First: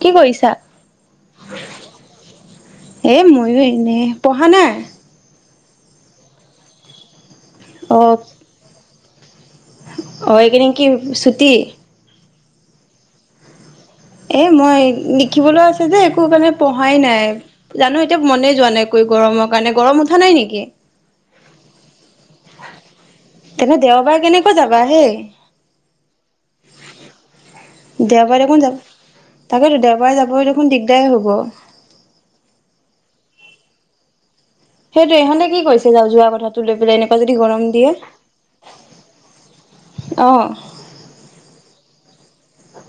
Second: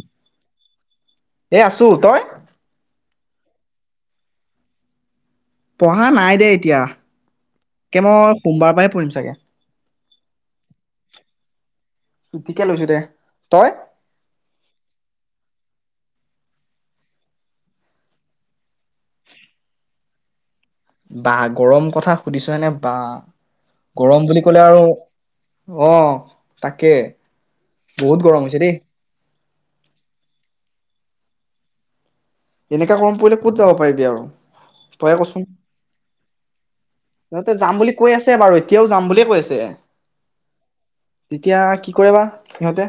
কি কৰিছা? এ আছো তই এই মইয়ো এনেই পঢ়া নাই পঢ়া নাই দে এতিয়া কে মই সোমবাৰ পৰা কৰিম চাগৈ হয় এই কি নেক কি সুতি ঠিকেই লৈছো দে তই এ মই লিখিবলৈ আছে যে একো মণে পঢ়াই নাই জানো এতিয়া মনে যোৱা নাই কই গৰমৰ কাৰণে গৰমত কথা নাই নেকি বা গৰম কথা সুধিছয়ে এনে বা তেনে দেওবাৰ গৰম বুলি কেনেকৈ ক'লে যাবা আৰু হেই? অ তাকে বহুত দেওবাৰে গৰম দেখোন হৈছে যাব দেই তাকেতো দেওবাৰে যাব দেখোন দিগদাৰ হ'ব এনেকা গৰম পৰিলে ক'ত যাব পাৰিবি আৰু সেইটো তইয়ে কচোন ইহঁতে কি কৰিছে যাওঁ যোৱা কথাটো লৈ পেলাই এনেকুৱা যদি সিহঁতে গৰম যাম দিয়ে বুলি কৈ আছে বাৰু এতিয়াও যাম বুলিয়ে কৈ আছে আহ কৰিবা সিহঁতে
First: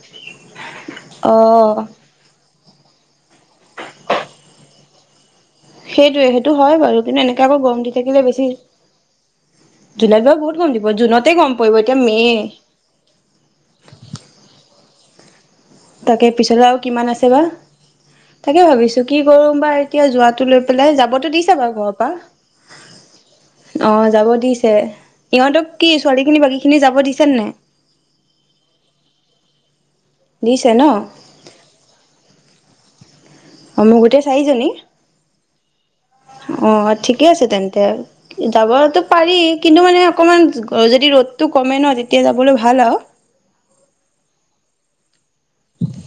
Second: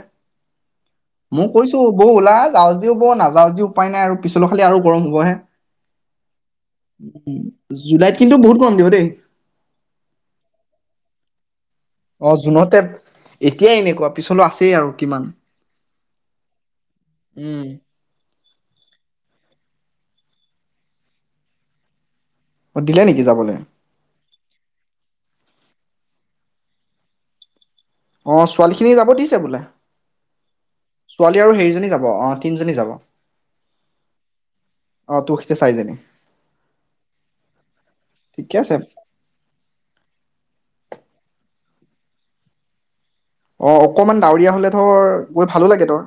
মই অ', কৈছো বৌ ওলাল যাওঁ যদি বৈ নাযাওঁ যদিও উপায় নাই আৰু পিছলৰ খালি আৰু গৰম হ'বহে সেইটোয়ে সেইটো হয় বাৰু কিন্তু এনেকে আকৌ গৰম দি জুলাইত থাকিলে কিন্তু বেছি বহুত গৰম দিব দেই জুলাই বাৰু বহুত গম দ প জুনতে গম প অহ জুনতে, এতিয়াই এনেকুৱা পিছলৈ আছেই আৰু। কিমান তাকে পিছলৈ আৰু কিমান আছে বা। উম। তাকে ভাবিছো কি কৰোম বা এতিয়া যোৱাটো লৈ পেলাই যাবতো দিছে বাৰু ঘৰৰ অ দিলে নেকি যাবলৈ? পৰা অহ যাব দিছে, ইহঁতক কি ছোৱালী খিনি বাকী খিনি যাব দিছে নে নাই? অ', ছোৱালী খিনি যাব দিছে বোলে। দিছে ন ছোৱালী আৰু সেইজনী যাব অ তিনজনী যাব অহ মোৰ গোটেই চাৰিজনী, অ তোৰ সৈতে চাৰিজনী অহ ঠিকে আছে তেন্তে, ঠিকে আছে। যাবতো পাৰি কিন্তু মানে অকমান আৰু যদি ৰ'দটো কমে ন তেতিয়া যাবলৈ ভাল আৰু। অহ অকমান ডাৱৰীয়া হলে ধৰ গৈ ভালো লাগে ধৰ।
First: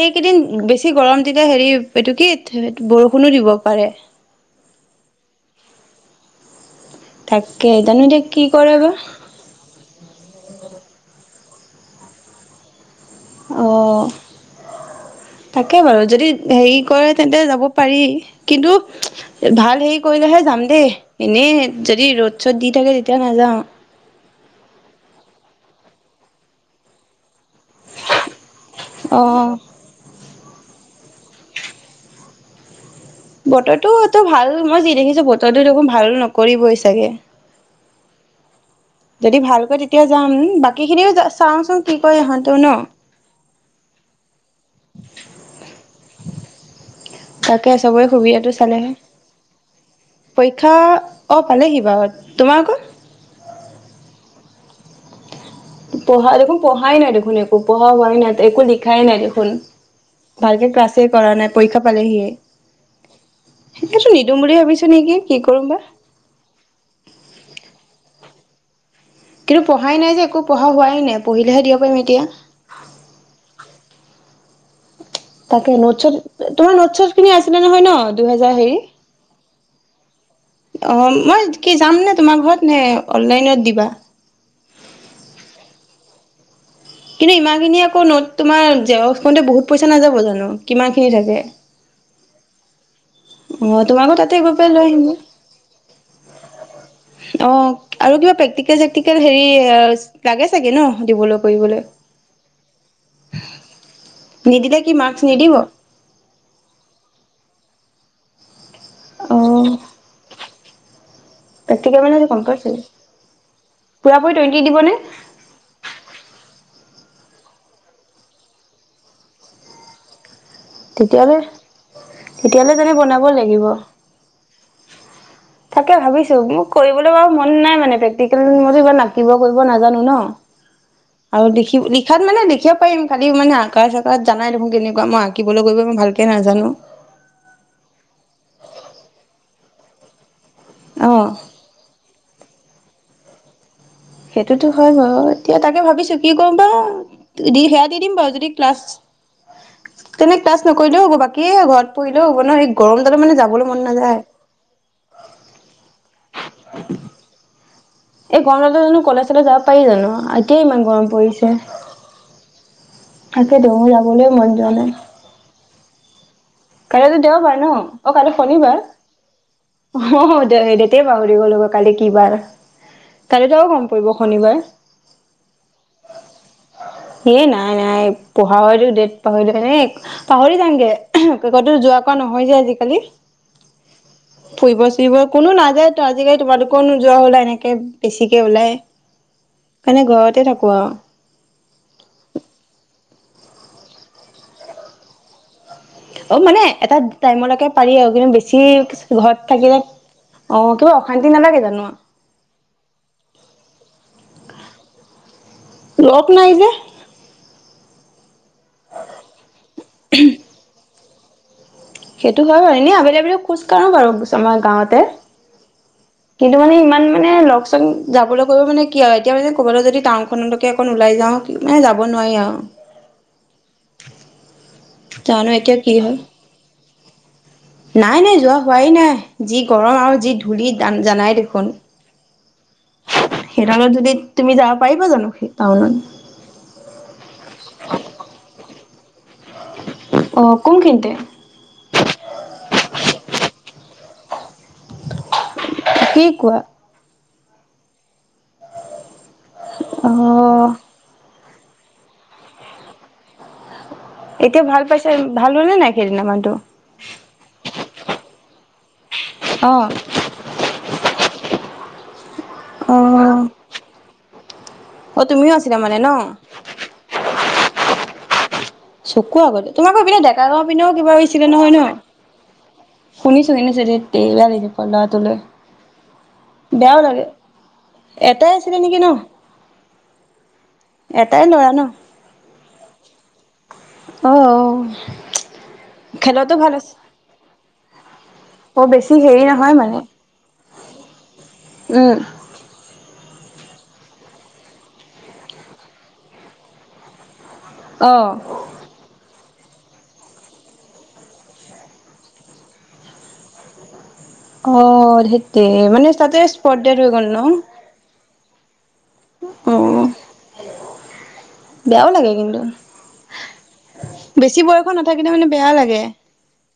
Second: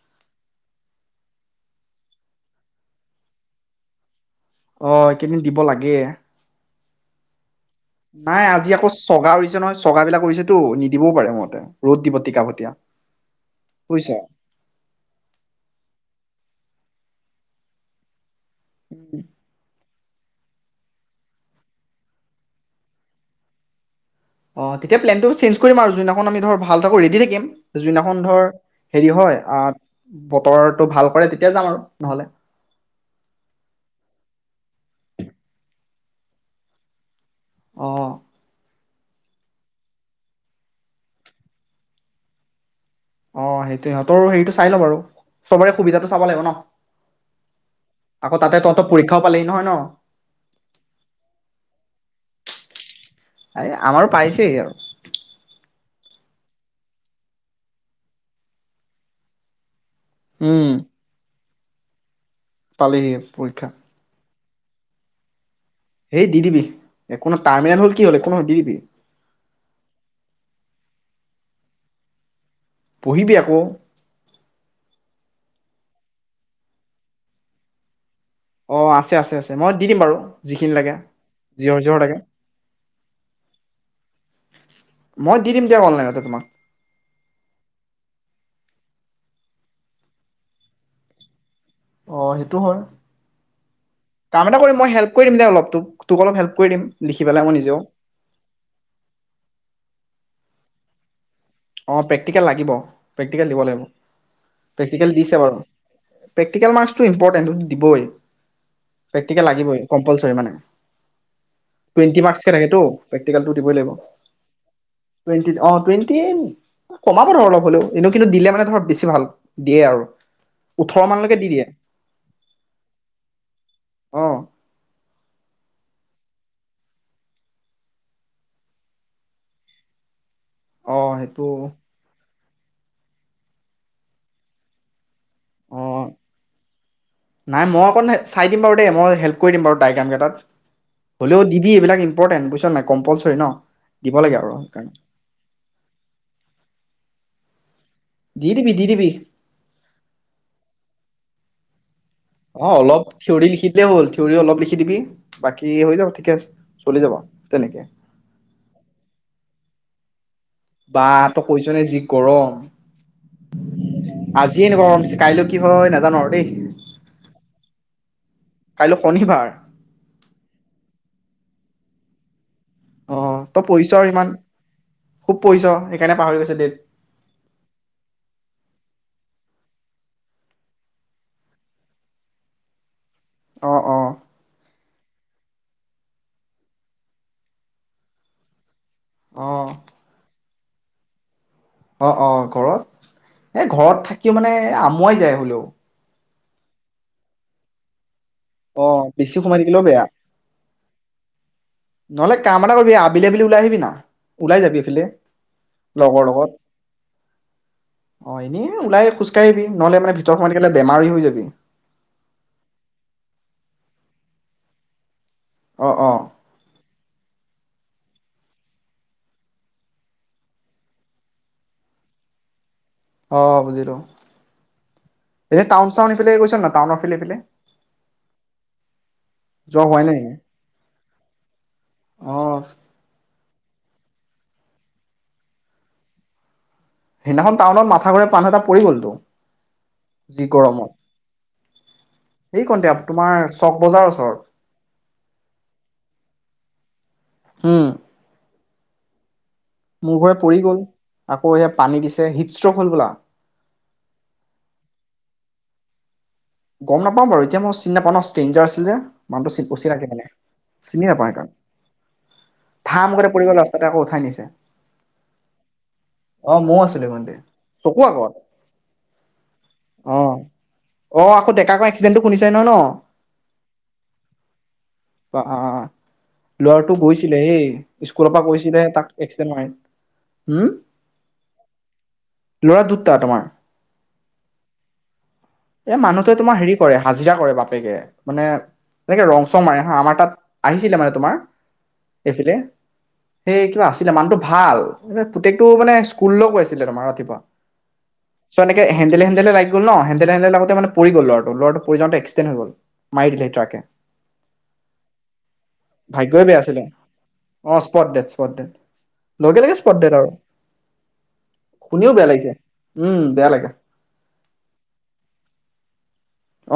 এইকেইদিন বেছি গৰম তেতিয়া হেৰি, এইটো কি, থে বৰষুণো দিব পাৰে অ এইকেইদিন দিব লাগে [unintelligible] এতিয়া কি নাই কৰে আজি আকৌ বা চগা উৰিছে নহয়, চগা বিলাক উৰিছেতো নিদিবও পাৰে মত ৰ'দ দিব টিকা ফটীয়া অহ, বুজিছ? তাকে বাৰু যদি হেৰি কয় তেন্তে যাব পাৰি কিন্তু, ভাল সেই কৰিলেহে যাম দেই, এনেই যদি ৰ'দ চ'দ দি থাকে তেতিয়া নাযাওঁ অহ, তেতিয়া প্লেনটো চেঞ্জ কৰিম আৰু যোনদিনাখন আমি ধৰ, ভাল থাকো ৰেডি থাকিম। যোন দিনাখন ধৰ, হেৰি অ হয়, আহ, বতৰত টো ভাল কৰে তেতিয়া যাম আৰু, নহ'লে? বতৰটো এইটো ভাল, মই যি দেখিছো বতৰটোই দেখোন ভাল, নকৰিবই চাগে। অ'। যদি ভালকৈ তেতিয়া যাম, বাকী খিনিও চাওচোন কি কয় ইহঁতো ন অ সেইটোৱে, সিহঁতৰো সেইটো চাই লওঁ বাৰু, চবৰে সুবিধাটো চাব লাগিব ন, তাকে চবৰে আকৌ সুবিধাটো তাতে তহঁতৰ চালেহে পৰীক্ষাও পালেহি নহয় ন? তোমাৰ আকৌ এই আমাৰো পাইছেই আৰু পঢ়া দেখোন, পঢ়াই নাই দেখোন, একো পঢ়া হোৱাই নাই, একো লিখাই নাই দেখোন। ভালকে ক্লাছে কৰা নাই। পৰীক্ষা পালেহিয়ে পালেহিয়ে পৰীক্ষা সেইটো নিদিম বুলি ভাবিছো নেকি, কি কৰিম বা হেই দিদিবি, একো নাই টাৰ্মিনেল হল কি হ'ল, একো নহয় দিদিবি। কিন্তু পঢ়াই নাই যে, একো পঢ়া হোৱাই নাই পঢ়িলেহে দিব পাৰিম এতিয়া। পঢ়িবি আকৌ! তাকে নোটচত, তোমাৰ নোটচট খিনি আছিলে নহয় ন? দুহাজাৰ হেৰী, অ' আছে আছে আছে মই দি দিম বাৰু যিখিনি লাগে। অ', মই কি জিৰ' যাম জিৰ' নে লাগে। তোমাৰ ঘৰত নে অনলাইনত দিবা? মই দি দিম [unintelligible] তোমাক। কিন্তু ইমানখিনি আকৌ নত তোমাৰ জেৰক্স কৰিলে বহুত পইচা নাযাব জানো, কিমান খিনি থাকে। অ', হেটো হয়। উ- উম অ', তোমালোক তাতে কাম গৈ এটা পেলাই কৰিম লৈ মই আহিম হেল্প গৈ, কৰি দিম দে অলপ তোক। তোক অলপ হেল্প কৰি দিম লিখি পেলাই মই অ' নিজেও। আৰু কিবা প্ৰেক্টিকেল চেক্তিকেল হেৰি, এয়াচ। লাগে চাগে নহ দিবলৈ? কৰিবলৈ অ', প্ৰেক্টিকেল লাগিব, প্ৰেক্টিকেল দিব লাগিব, নিদিলে কি প্ৰেক্টিকেল মাৰ্কচ দিছে নিদিব বাৰু প্ৰেক্টিকেল মাৰ্ক্সটো ইম্পৰ্টেণ্ট। দিবই। অ প্ৰক্টিকেল লাগিবই কমপালচৰি মানে প্ৰেক্টিকেল মানে টোৱেণ্টি মাক্সকে লাগে কম্পালচৰি তো প্ৰক্টিকেল দিবই লাগিব পুৰা পুৰি টুৱেন্টি দিবনে টোৱেণ্টী অ টোৱেন্টি কমাব ধৰ অলপ হলেও এনে কিন্তু দিলে মানে ধৰক বেছি ভাল দিয়ে আৰু ওঠৰ মানলৈকে তেতিয়ালৈ দি দিয়ে তেতিয়ালৈ যোন বনাব লাগিব অ তাকে ভাবিছো মোক কৰিবলৈ বাৰু মন নাই মানে প্ৰেক্টিকেল ময়ো কিবা আকিব কৰিব নাজানো ন অ সেইটো আৰু লিখি লিখাত মানে শিকিব পাৰিম খালি মানে আকা চাকাত যানাই দেখোন কেনেকুৱা মই আঁকিবলৈ কৰিব অ মই ভালকে নাজানো। নাই মই অকণ চাই দিম বাৰু দেই মই হেল্প কৈ দিম বাৰু তাই কাম কেইটাত অ' হলেও দিবি এইবিলাক ইম্পৰ্টেণ্ট বুইছ নাইি কম্পালচৰিন সেইটোতো হয় বাৰু এতিয়া তাকে ভাবিছো কি কৰো বা দ খে [inaudible] দি দিম বাৰু যদি দিবি ক্লাছ দি দিবি তেতিয়া ক্লাছ নকৰিলে হব বাকী। কি ঘ ঘৰত পঢ়িলেও হ'ব ন এই অ অলপ গৰমডালত মানে থিয়ৰি যাবলৈ লিখি মন দিলে হ'ল নাযায়। থিয়ৰি অলপ লিখি দিবি বাকী হৈ যাব থাকি ঠিক চলি যাবা তেনেকৈ এই গমলতে জানো কলেজাললে যাব পাৰি জানো এতিয়াই ইমান গৰম বা ত কৈছ নে যি গৰম তাকে তহু যাবলৈ মন আজিয়ে যোৱা এনেকুৱা নায় গৰম দিছে কাইলৈ কি হয় নাজানো আৰু দেই কাইলৈতো দেওবাৰ ন অ কাই শনিবাৰ কাইলৈ শনিবাৰ অ দে দে বাৰু গ'ল কালি কিবাৰ অ তই পঢ়িছ ইমান খুব পঢ়িইছ সেইকাৰণে পাহৰি গৈছে ডট এ নাই নাই পঢ়াৰ হতো ডট পাহৰি ন পাহৰি যামগৈ যোৱা কোৱা নহয় যে আজিকালি অ অ ফুৰিব চুৰিব কোনো নাযায় আজিকালি তোমালোকো নোযোৱা হলা এনেকে বেছিকে ওলাই অ সেইকাৰণে ঘৰতে থাকো। কোৱা অ অ ঘৰত, এ ঘৰত থাকি মানে আমুৱাই যায় হলেও। অ মানে এটা টাইমলৈকে পাৰি আৰু কিন্তু বেছি, অ বেছি ঘৰত সোমাই থাকিলে থাকিলেও বেয়া অ কিবা, অশান্তি নালাগে জানো। নহলে কাম এটা কৰিবি আবেলি আবেলি ওলাই আহিবি না, ওলাই যাবি না এইফালে লগৰ লগ নাই লগত। যে অ ', এনেই ওলাই খোজকাঢ়িবি। নহলে মানে ভিতৰত কেলে বেমাৰি হৈ যাবি সেইটো হয় বাৰু এনে আবেলি আবেলি খোজ কাঢ়ো বাৰু আমাৰ গাঁৱতে অ অ কিন্তু মানে ইমান মানে লগ চোন যাবলৈ গৈ মানে কি আৰু এতিয়া মানে কবলৈ যদি টাউনখনলৈকে অকণ ওলাই যাওঁ মানে যাব নোৱাৰি আৰু অঁ', বুজিলোঁ। জানো এনেই এতিয়া টাউন কি চাউন হয় এইফালে গৈছিল ন টাউনফেলে এইফালে হয়াই নাই। যি যোৱা গৰম হোৱাই নাই আৰু যি নেকি? ধূলি জানাই দেখোন অ সেইডালত যদি তুমি যাব পাৰিবা জানো সেই টাউনত সেইদিনাখন টাউনত মাথা ঘুৰাই পাণ এটা পৰি গলতো অ যি কোনখিনিতে গৰমত এই [unintelligible] তোমাৰ চক বজাৰৰ ওচৰত। কি কোৱা হম অ মূৰ ঘূৰাই পৰি গ'ল। আকৌ সে পানী দিছে হৃষ্ট্ৰখল বোলা এতিয়া ভাল পাইছে ভাল হল নে নাই সেইদিনা মান গম নাপাম বাৰু এতি মই চি নাপাও ন ষ্টেঞজাৰচ। পছিল [unintelligible] অ মানুটো [unintelligible] ৰাখে মানে চিনি নাপায়ওঁ সেই কাৰণ অ ধাম গতে পৰিগল ৰাস্তাতে আকৌ উঠাই নিছে। অ তুমিও আছিলা মানে ন অ ময়ো আছিলো ইমানতে চকুৰ আগত। চকু আগতে তোমাকো অ পিনে ডেকা গাৰ পিনেও কিবা অ হৈছিলে আকৌ নহয় ডেকা ন ক এক্সিডেণ্টটো শুনিচাই ন ন শুনিছো শুনিছো ধেত তেৰি বেয়া লাগিছে ল'ৰাটোলৈ অ অ ল'ৰাটো বেয়াও লাগে গৈছিলে হেই স্কুলৰ পৰা এটাই আছিলে কৈছিলে নেকি তাক ন এক্সিডেণ্ট মাৰ উম এটাই ল'ৰা ল'ৰা দুটা তোমাৰ অহ ', এই মানুহটোৱে তোমাৰ হেৰি কৰে হাজিৰা কৰে বাপ বাপেকে মানে অ বেছি এনেকে ৰং হেৰি চং নহয় মাৰে হা', মানে আমাৰ তাত আহিছিলে মানে তোমাৰ উম এইফেলে। সেইটো আছিলে মানুহটো ভাল পুতেকটো মানে স্কুললৈ গৈ আছিলে তোমাৰ ৰাতিপুৱা অ চ এনেকে হেন্দেলে হেন্দেলে লাগি গল ন হেন্দেলে - হেন্দেলে লগত তেতিয়া মানে পৰি গল ল'ৰাটো - ল'ৰাটো পৰি যাতে এক্সিডেণ্ট হৈ গল মাৰি দিলে ট্ৰাকে। অঁ সেইটোৱে মানে তাতে ভাগ্যই বেয়া স্পট আছিলে হৈ গল ন? অ স্পট ডেট স্পট ডেট লগে অ লগে স্পট ডেট আৰু বেয়াও শুনিও বেয়া লাগে লাগিছে কিন্তু উম বেয়া লাগে বেছি বয়স নাথাকিলে মানে বেয়া লাগে। হয় [unintelligible]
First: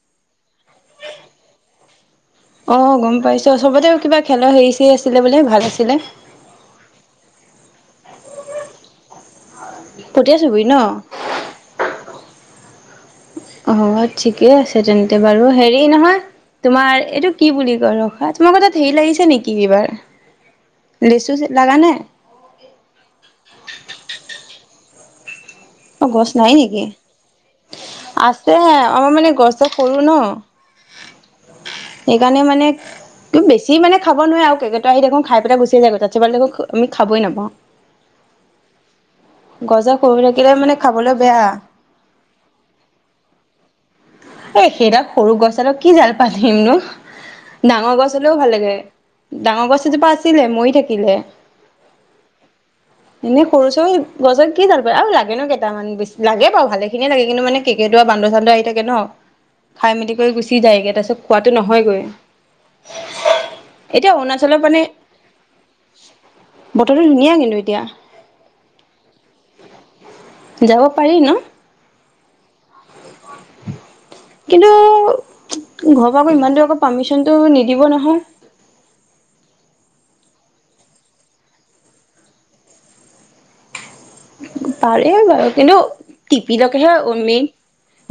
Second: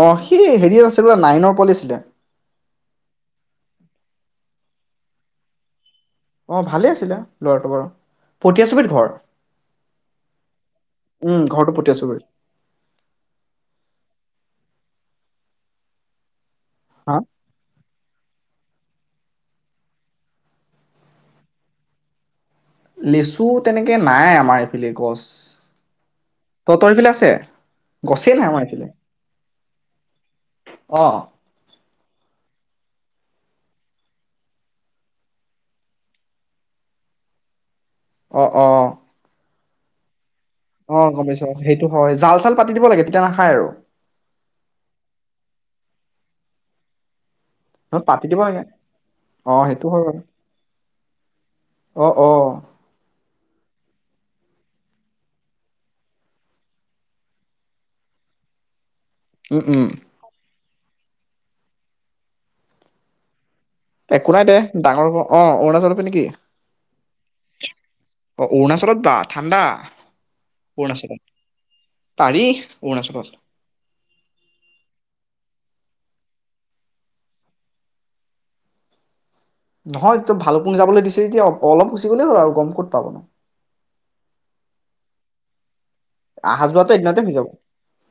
অ সি হেৰি আছিল বোলে নাইনত পঢ়ি আছিলে। অ গম পাইছো, চবতে কিবা খেলৰ হেৰি চেৰী আছিলে বোলে ভাল আছিলে। অ ভালে আছিলে ল'ৰাটো বাৰু। পতিয়া চুবুৰীত ঘৰ। পটিয়া চুবুৰীত উম ঘৰটো ন? পটীয়া চুবুৰীত অ ঠিকে আছে তেন্তে বাৰু। হেৰি নহয়! তোমাৰ হা এইটো কি বুলি কয় ৰখাত তোমালোকৰ তাত হেৰি লাগিছে নিকি এইবাৰ। লিচু লাগা নাই? লেচু তেনেকে নাই আমাৰ এইফালে গছ। অ গছ নাই নিকি? তহঁতৰ এইফালে আছে গছেই নাই আছে এইফালে আমাৰ মানে গছডাল সৰু ন। অ সেইকাৰণে মানে তুমি বেছি মানে খাব নোৱাৰে আৰু কেৰকেটোৱা আহি দেখোন খাই পেলাই গুচি যায় গোটে [unintelligible] আমি খাবই নাপাওঁ। অ অ। [unintelligible] অ খাবলৈ গম বেয়া পাইছো অ। সেইটো হয় জাল-চাল পাতি দিব লাগে তেতিয়া নাখায় আৰু। এ, সেইডাল সৰু গছডালত কি জাল পাতিমনো। ন ডাঙৰ গছ পাতি হ'লেও দিব ভাল লাগে। অ ডাঙৰ গছ সেইটো হয় এজোপা বাৰু আছিলে, মৰি থাকিলে। অ অ এনেই সৰু চৰু গছডালত কি জাল পাতিবা আৰু লাগেনো কেইটা মানে বেছি লাগে বাৰু ভালে খিনিয়ে লাগে কিন্তু মানে কেৰকেটোৱা বান্দৰ-চান্দৰ আহি থাকে ন'। উম উম খাই মেলি কৰি গুছি চি যায়গে তাৰপিছত খোৱাটো নহয়গৈ। এতিয়া একো নাই দে অৰুণাচলৰ মানে ডাঙৰ অ অৰুণাচলৰ পৰা নেকি? বতৰটো ধুনীয়া কিন্তু এতিয়া অ অৰুণাচলত বা ঠাণ্ডা। যাব অৰুণাচলত পাৰি ন? পাৰি অৰুণাচলত। কিন্তু, ঘৰৰ পৰা আকৌ ইমান দূৰ আকৌ পাৰ্মিচনটো নিদিব নহয়। নহয় তোক ভালুকপুঙ যাবলৈ দিছে যেতিয়া অলপ গুচি গ'লেই হ'ল আৰু গম ক'ত পাব। পাৰি বাৰু কিন্তু অহা যোৱাটো টিপিলৈকেহে এদিনতে হৈ যাব মেইন।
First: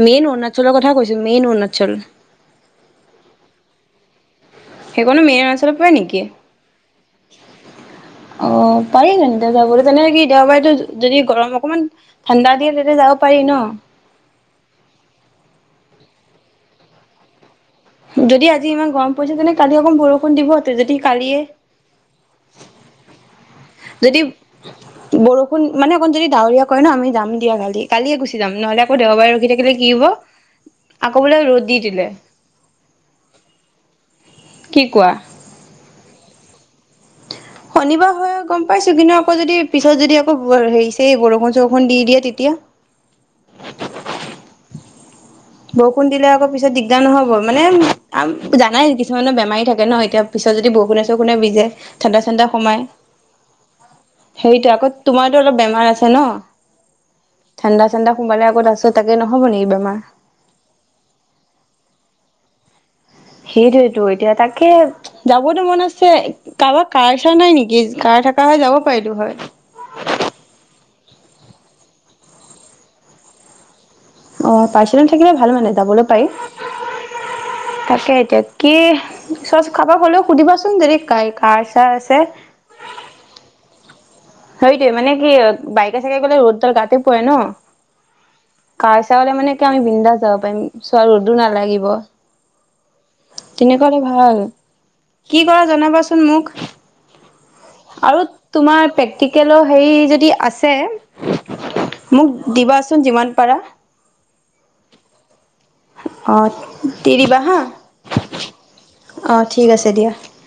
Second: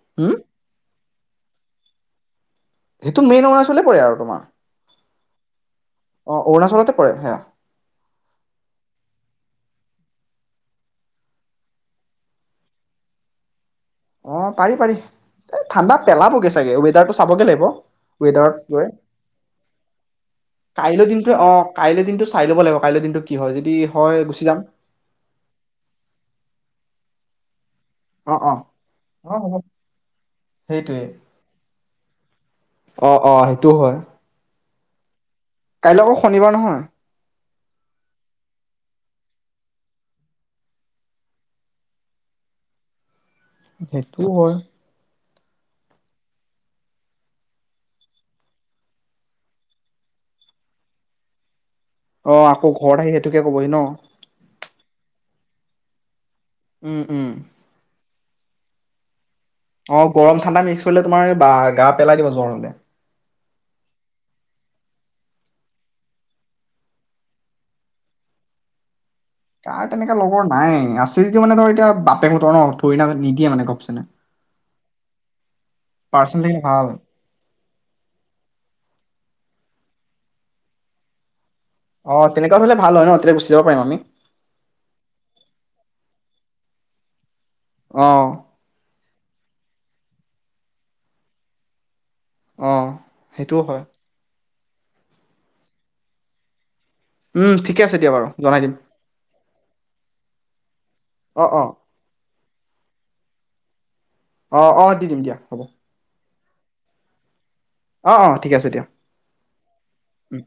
মেইন হুম অৰুণাচলৰ কথা কৈছো, মেইন অৰুণাচল। সেইটো মেইন অৰুণাচলে [unintelligible] সেইকনো মেইন ৰাস্তাটে পৰে নিকি? অ অৰুণাচলতে পৰে সেয়া অ', পাৰি তেন্তে যাবলে। যেনে কি দেওবাৰেটো যদি গৰম অকমান ঠাণ্ডা দিয়ে তেতিয়া যাব পাৰি ন? অ পাৰি পাৰি এ ঠাণ্ডা পেলাবগে চাগে ৱেডাৰটো চাবগে লাগিব। যদি ৱেডাৰত আজি গৈ ইমান গৰম পৰিছে তেনে কালি অকণ বৰষুণ দিব যদি কাইলৈ দিনটো কালিয়ে অ কাইলৈ দিনটো চাই ল'ব লাগিব কাইলৈ দিনটো কি হয় হয় যদি গুচি যাম বৰষুণ মানে অকণ যদি ডাৱৰীয়া কৰে ন আমি যাম। দিয়া ভালেই। কালিয়ে অ গুচি অ যাম নহলে আকৌ দেওবাৰে ৰখি থাকিলে কি হ'ব সেইটোৱে আকৌ বোলে ৰ'দ দি দিলে। [unintelligible] অ', অ', সেইটোও হয়। কি কোৱা? কাইলৈকৌ শনিবাৰ নহয়। শনিবাৰ হয় গম পাইছো, কিন্তু আকৌ যদি পিছত যদি আকৌ হেৰি চেৰী বৰষুণ চৰষুণ দি দিয়ে তেতিয়া? সেইটো হয়। বৰষুণ দিলে আকৌ পিছত দিগদাৰ নহ'ব? মানেম জানাই কিছুমানৰ বেমাৰী থাকে ন এতিয়া পিছত যদি বৰষুণে চৰষুণে ভিজে। ঠাণ্ডা ঠাণ্ডা অ', আকৌ সোমাই ঘৰত আহি সেইটোকে কবহি ন? সেইটো আকৌ তোমাৰতো অলপ বেমাৰ আছে ন? উম, উম। ঠাণ্ডা ঠাণ্ডা সোমালে আক' তাইছত তাকে নহ? অ', গৰম ঠাণ্ডা মিছ। কৰিলে তোমাৰ বা গা পেলাই দিব জ্বৰ হলে। সেইটোয়েতো এতিয়া তাকে যাবতো মন আছে, কাবা কাৰ-চাৰ নাই নেকি? কাৰ থকা হয় যাব পাৰিলো হয়। কাৰ তেনেকে লগৰ নাই, আছে যদি মানে ধৰ এতিয়া বাপেকহঁতৰ ন থৰিণা নিদিয়ে মানে ঘপছে। অ', পাৰ্ছনেল থাকিলে ভাল মানে যাবলৈ পাৰি। পাৰ্চেল থাকিলে ভাল তাকে এতিয়া কি। চচ খাব গলেও সুধিবাচোন যদি কাইক অ', তেনেকুৱ হলে ভাল হয় ন তেতিয়া গুচি যাব পাৰিম আমি। সেইটোোৱে মানে কি বাইকে চাইকে গলে ৰ'দডাল গাতে পৰে ন। অহ। হাৰ চাউলে মানে কি আমি বিন্দাছ যাব পাৰিম। চোৱা, ৰ'দো নালাগিব। অ সেইটোও হয় তেনেকুৱা হ'লে ভাল। কি কৰা জনাবাচোন মোক। উম ঠিকে আছে দিয়া আৰু বাৰু জনাই দিম তোমাৰ পেক্টিকেলৰ সেই যদি আছে অ', অ'। মোক দিবাচোন যিমান পাৰা। অ', অ', দি দিম দিয়া, হ'ব। অ', দি দিবা হাঁ। অ', অ', ঠিক আছে দিয়া। আছে দিয়া। উ।